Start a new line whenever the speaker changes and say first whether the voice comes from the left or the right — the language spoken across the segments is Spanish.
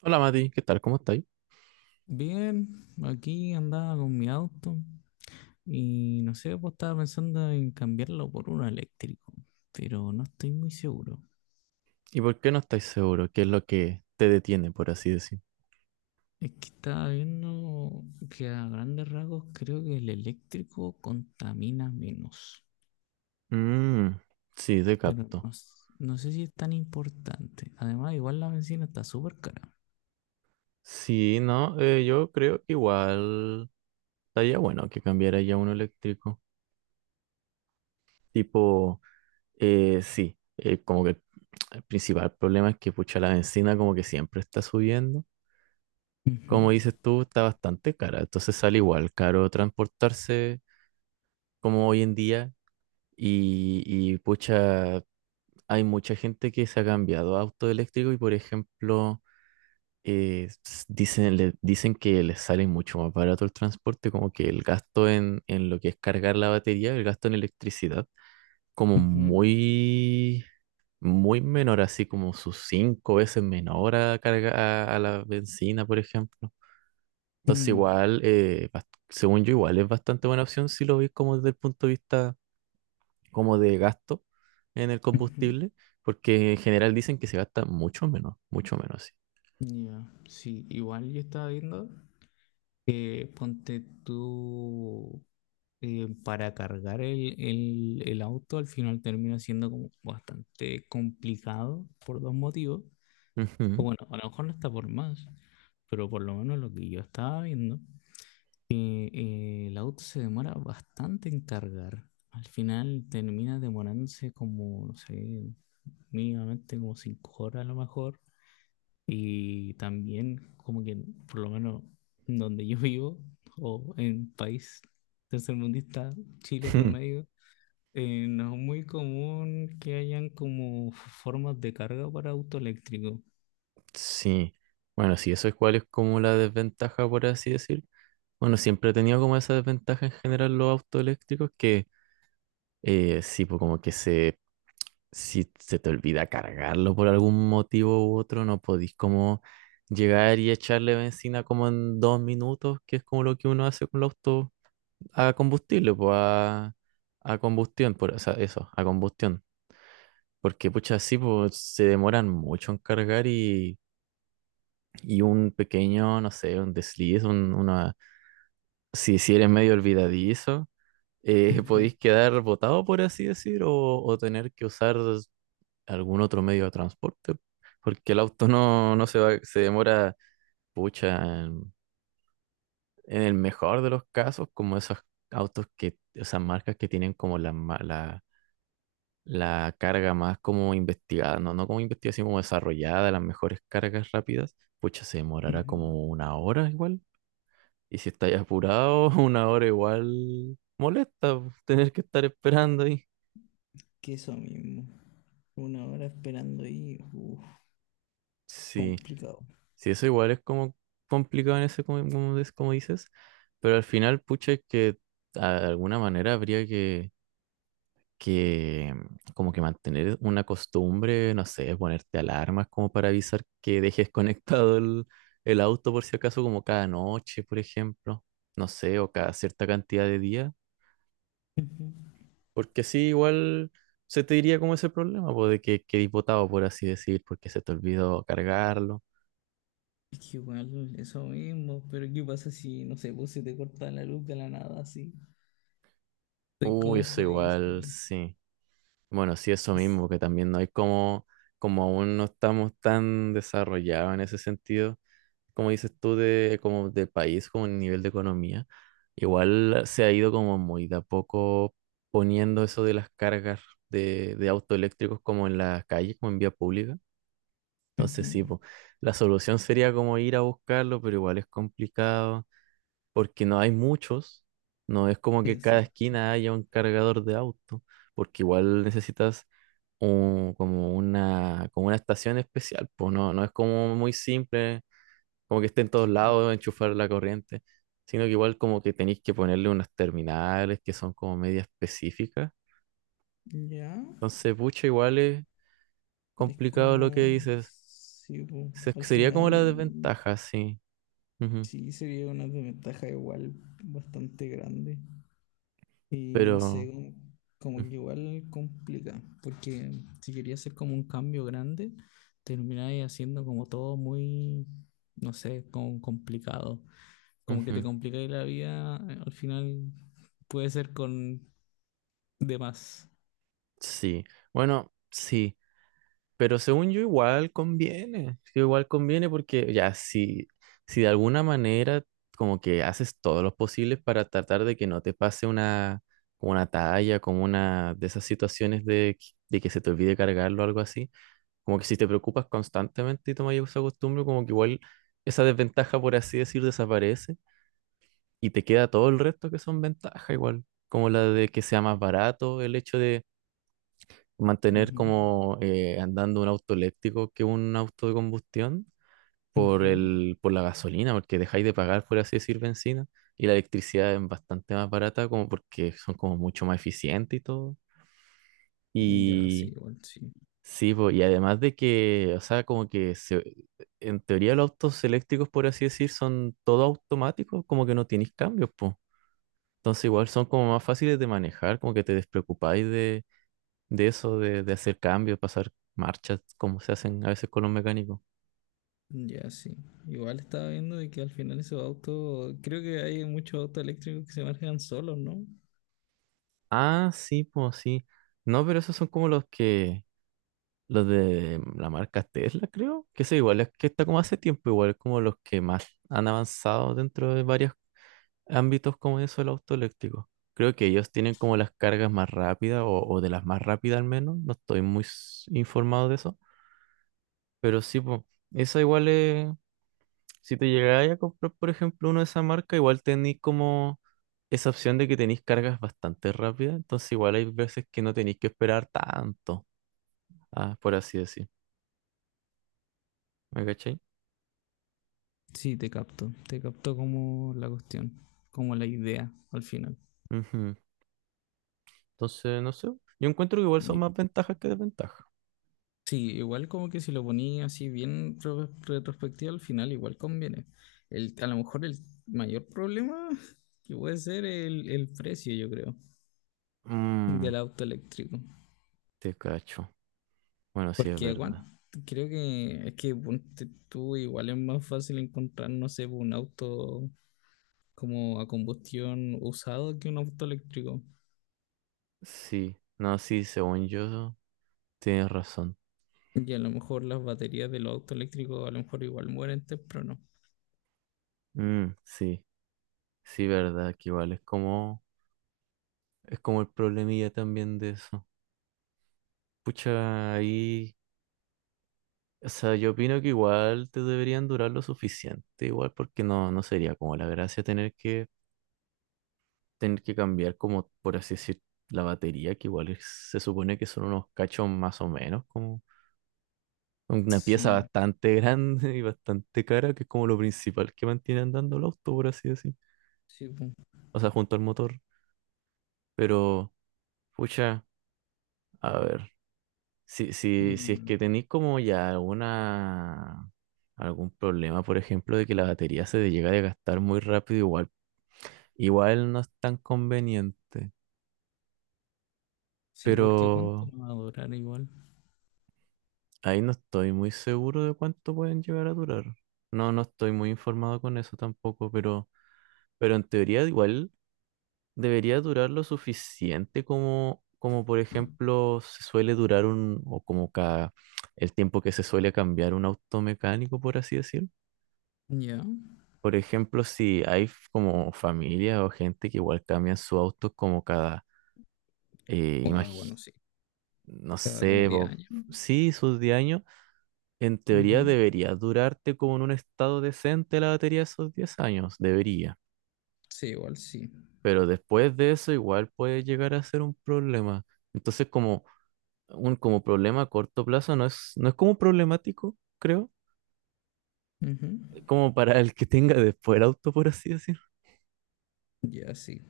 right: Hola Mati, ¿qué tal? ¿Cómo estáis?
left: Bien, aquí andaba con mi auto y no sé, pues estaba pensando en cambiarlo por uno eléctrico, pero no estoy muy seguro.
right: ¿Y por qué no estáis seguro? ¿Qué es lo que te detiene, por así decir?
left: Es que estaba viendo que a grandes rasgos creo que el eléctrico contamina menos,
right: Mmm, sí, te
left: pero
right: capto.
left: no, no sé si es tan importante. Además, igual la bencina está súper cara.
right: Sí, no, yo creo que igual estaría bueno que cambiara ya uno eléctrico. Tipo, sí, como que el principal problema es que pucha la bencina como que siempre está subiendo.
left: Ujú,
right: Como dices tú, está bastante cara, entonces sale igual caro transportarse como hoy en día y pucha, hay mucha gente que se ha cambiado a auto eléctrico y, por ejemplo, dicen que les sale mucho más barato el transporte, como que el gasto en lo que es cargar la batería, el gasto en electricidad, como
left: ujú,
right: muy, muy menor, así como sus 5 veces menor a la benzina, por ejemplo. Entonces,
left: mm,
right: igual, según yo, igual es bastante buena opción si lo ves como desde el punto de vista como de gasto en el
left: ujú.
right: combustible, porque en general dicen que se gasta mucho menos, sí.
left: Ya, sí, igual yo estaba viendo. Ponte tú para cargar el auto, al final termina siendo como bastante complicado por dos motivos. O
right: Ujú.
left: bueno, a lo mejor no está por más, pero por lo menos lo que yo estaba viendo, que el auto se demora bastante en cargar. Al final termina demorándose como, no sé, mínimamente como 5 horas a lo mejor. Y también, como que por lo menos donde yo vivo, o en país tercermundista, Chile
right: Ujú.
left: promedio, no es muy común que hayan como formas de carga para auto eléctrico.
right: Sí, bueno, sí, eso es cuál es como la desventaja, por así decir. Bueno, siempre he tenido como esa desventaja en general los autos eléctricos que sí, pues como que si se te olvida cargarlo por algún motivo u otro, no podís como llegar y echarle benzina como en 2 minutos, que es como lo que uno hace con los autos a combustible, pues a combustión, o sea, eso, a combustión. Porque, pucha, sí, pues se demoran mucho en cargar y un pequeño, no sé, un desliz, una, si eres medio olvidadizo,
left: Ujú,
right: podéis quedar botado, por así decir, o tener que usar algún otro medio de transporte. Porque el auto no se va, se demora, pucha, en el mejor de los casos, como esos autos que, esas marcas que tienen como la, ma- la la carga más como investigada, no como investigada, sino como desarrollada, las mejores cargas rápidas, pucha, se demorará
left: ujú.
right: como 1 hora igual. Y si estáis apurado, 1 hora igual molesta, po, tener que estar esperando ahí.
left: Que eso mismo. 1 hora esperando ahí, uf,
right: Sí,
left: complicado.
right: sí, eso igual es como complicado en ese, como, como des- como dices, pero al final, pucha, es que de alguna manera habría que como que mantener una costumbre, no sé, ponerte alarmas como para avisar que dejes conectado el auto por si acaso, como cada noche, por ejemplo, no sé, o cada cierta cantidad de días,
left: Ujú.
right: porque así igual se te diría como ese problema, pues de que quedé botado, por así decir, porque se te olvidó cargarlo.
left: Es que igual, eso mismo, pero ¿qué pasa si, no sé, pues se te corta la luz de la nada así? Estoy
right: Uy,
left: como
right: eso igual,
left: jodidísimo.
right: sí. Bueno, sí, eso
left: Es-
right: mismo, que también no hay como aún no estamos tan desarrollados en ese sentido, como dices tú, como de país, como en nivel de economía, igual se ha ido como muy de a poco poniendo eso de las cargas de autos eléctricos como en las calles, como en vía pública. Entonces sí,
left: Ujú.
right: po, la solución sería como ir a buscarlo, pero igual es complicado porque no hay muchos, no es como que cada
left: Exacto.
right: esquina haya un cargador de auto, porque igual necesitas como una estación especial, pues no es como muy simple, como que esté en todos
left: Sí, po.
right: lados, enchufar la corriente, sino que igual como que tenéis que ponerle unas terminales que son como media específicas.
left: Ya,
right: Entonces, pucha, igual es
left: es
right: complicado lo que
left: como,
right: dices.
left: sí, po. Al
right: Sería como la
left: final,
right: desventaja, sí. Ujú.
left: sí, sería una desventaja igual bastante grande. Y no sé,
right: Pero,
left: como,
right: ujú,
left: como que igual complica, porque si querías hacer como un cambio grande, termináis haciendo como todo muy, no sé, como complicado. Como que te
right: ujú.
left: complicáis la vida, al final puede ser con demás.
right: Sí. Bueno, sí. Pero según yo igual conviene, sí, igual conviene porque ya si de alguna manera como que haces todos los posibles para tratar de que no te pase una, como una talla, como una de esas situaciones de que se te olvide cargarlo o algo así, como que si te preocupas constantemente y tomas esa costumbre, como que igual esa desventaja, por así decir, desaparece y te queda todo el resto que son ventajas igual, como la de que sea más barato, el hecho de mantener
left: Ujú.
right: como andando un auto eléctrico que un auto de combustión
left: Ujú.
right: por la gasolina, porque dejáis de pagar, por así decir, bencina, y la electricidad es bastante más barata como porque son como mucho más eficientes y todo.
left: Ya, sí,
right: Y
left: igual sí.
right: sí, po, y además de que, o sea, como que en teoría los autos eléctricos, por así decir, son todo automáticos, como que no tenéis cambios, pues. Entonces igual son como más fáciles de manejar, como que te despreocupáis de eso, de hacer cambios, pasar marchas, como se hacen a veces con los mecánicos.
left: Ya, sí. Igual estaba viendo de que al final esos autos, creo que hay muchos autos eléctricos que se manejan solos, ¿no?
right: Ah, sí, pues sí. No, pero esos son como los de la marca Tesla, creo, que eso igual es que está como hace tiempo, igual como los que más han avanzado dentro de varios ámbitos como eso del auto eléctrico. Creo que ellos tienen como las cargas más rápidas o de las más rápidas al menos, no estoy muy s- informado de eso, pero sí, pues, esa igual es, si te llegáis a comprar, por ejemplo, uno de esa marca, igual tenéis como esa opción de que tenéis cargas bastante rápidas, entonces igual hay veces que no tenéis que esperar tanto, ah, por así decir. ¿Me cachai?
left: Sí, te capto como la cuestión, como la idea al final.
right: Ujú. Entonces, no sé. Yo encuentro que igual son
left: Y-
right: más ventajas que desventajas.
left: sí, igual como que si lo ponía así bien retrospectivo al final, igual conviene. El, a lo mejor el mayor problema que puede ser el precio, yo creo,
right: Mm,
left: del auto eléctrico.
right: te cacho. Bueno, sí, es
left: Porque aguanta.
right: verdad.
left: Creo que es que ponte tú igual es más fácil encontrar, no sé, un auto como a combustión usado que un auto eléctrico.
right: Sí, no, sí, según yo, tienes razón.
left: Y a lo mejor las baterías de los autos eléctricos a lo mejor igual mueren temprano.
right: Mm, sí, sí, verdad, que igual es como el problemilla también de eso. Pucha, ahí. O sea, yo opino que igual te deberían durar lo suficiente, igual porque no sería como la gracia tener que cambiar como, por así decir, la batería, que igual es- se supone que son unos cachos más o menos, como una pieza
left: Sí,
right: bastante grande y bastante cara, que es como lo principal que mantiene andando el auto, por así decir.
left: sí,
right: O sea, junto al motor. Pero, pucha, a ver, si es
left: mm,
right: que tenéis como ya alguna algún problema, por ejemplo, de que la batería se llega a desgastar muy rápido, igual. Igual no es tan conveniente,
left: sí, porque ¿cuánto
right: pero
left: va a durar igual?
right: ahí no estoy muy seguro de cuánto pueden llegar a durar. No, no estoy muy informado con eso tampoco, pero en teoría igual debería durar lo suficiente como, como por ejemplo se suele durar o como cada, el tiempo que se suele cambiar un auto mecánico, por así decir.
left: Ya.
right: Por ejemplo, si hay f- como familias o gente que igual cambian su auto como cada, eh,
left: Ah,
right: imagi-
left: bueno, sí,
right: no
left: cada como
right: sé,
left: 10
right: po,
left: años.
right: sí, sus 10 años. En teoría
left: Ujú.
right: debería durarte como en un estado decente la batería esos 10 años, debería.
left: Sí, igual sí.
right: Pero después de eso igual puede llegar a ser un problema. Entonces como un como problema a corto plazo no es como problemático, creo,
left: Ujú.
right: como para el que tenga después el auto, por así decirlo.
left: Ya sí.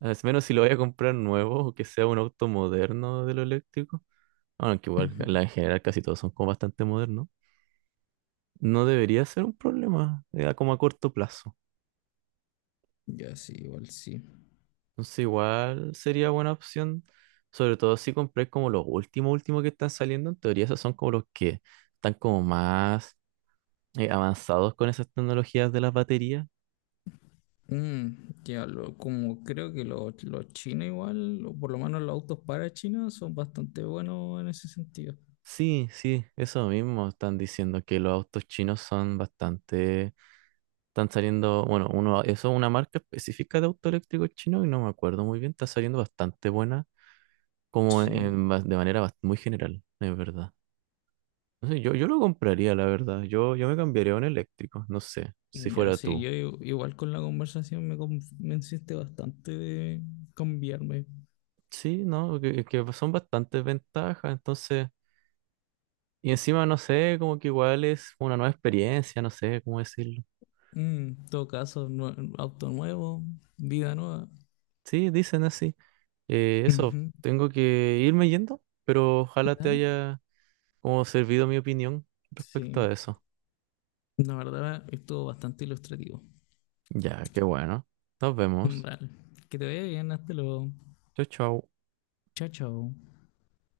right: Al menos si lo voy a comprar nuevo o que sea un auto moderno de lo eléctrico. Aunque igual
left: Ujú.
right: la- en general casi todos son como bastante modernos. No debería ser un problema, como a corto plazo.
left: Ya sí, igual sí.
right: Entonces igual sería buena opción, sobre todo si compré como los últimos, últimos que están saliendo, en teoría esos son como los que están como más avanzados con esas tecnologías de las baterías.
left: Mm, ya lo, como creo que los chinos igual, o por lo menos los autos para China son bastante buenos en ese sentido.
right: Sí, sí, eso mismo están diciendo que los autos chinos son bastante, están saliendo, bueno, uno, eso es una marca específica de auto eléctrico chino y no me acuerdo muy bien, está saliendo bastante buena, como
left: Sí,
right: de manera muy general, es verdad. No sé, yo lo compraría, la verdad. Yo me cambiaría a un eléctrico, no sé, si
left: mm, ya,
right: fuera
left: sí,
right: tú.
left: yo igual con la conversación me convenciste bastante de cambiarme.
right: Sí, no, que son bastantes ventajas, entonces. Y encima, no sé, como que igual es una nueva experiencia, no sé cómo decirlo.
left: Mm, en todo caso, auto nuevo, vida nueva.
right: Sí, dicen así. Eso,
left: Ujú.
right: tengo que irme yendo, pero ojalá te
left: Dale.
right: haya como servido mi opinión respecto
left: Sí,
right: a eso.
left: la verdad estuvo bastante ilustrativo.
right: Ya, qué bueno. Nos vemos.
left: Vale, que te vaya bien, hasta luego.
right: Chau, chau.
left: Chao, chao.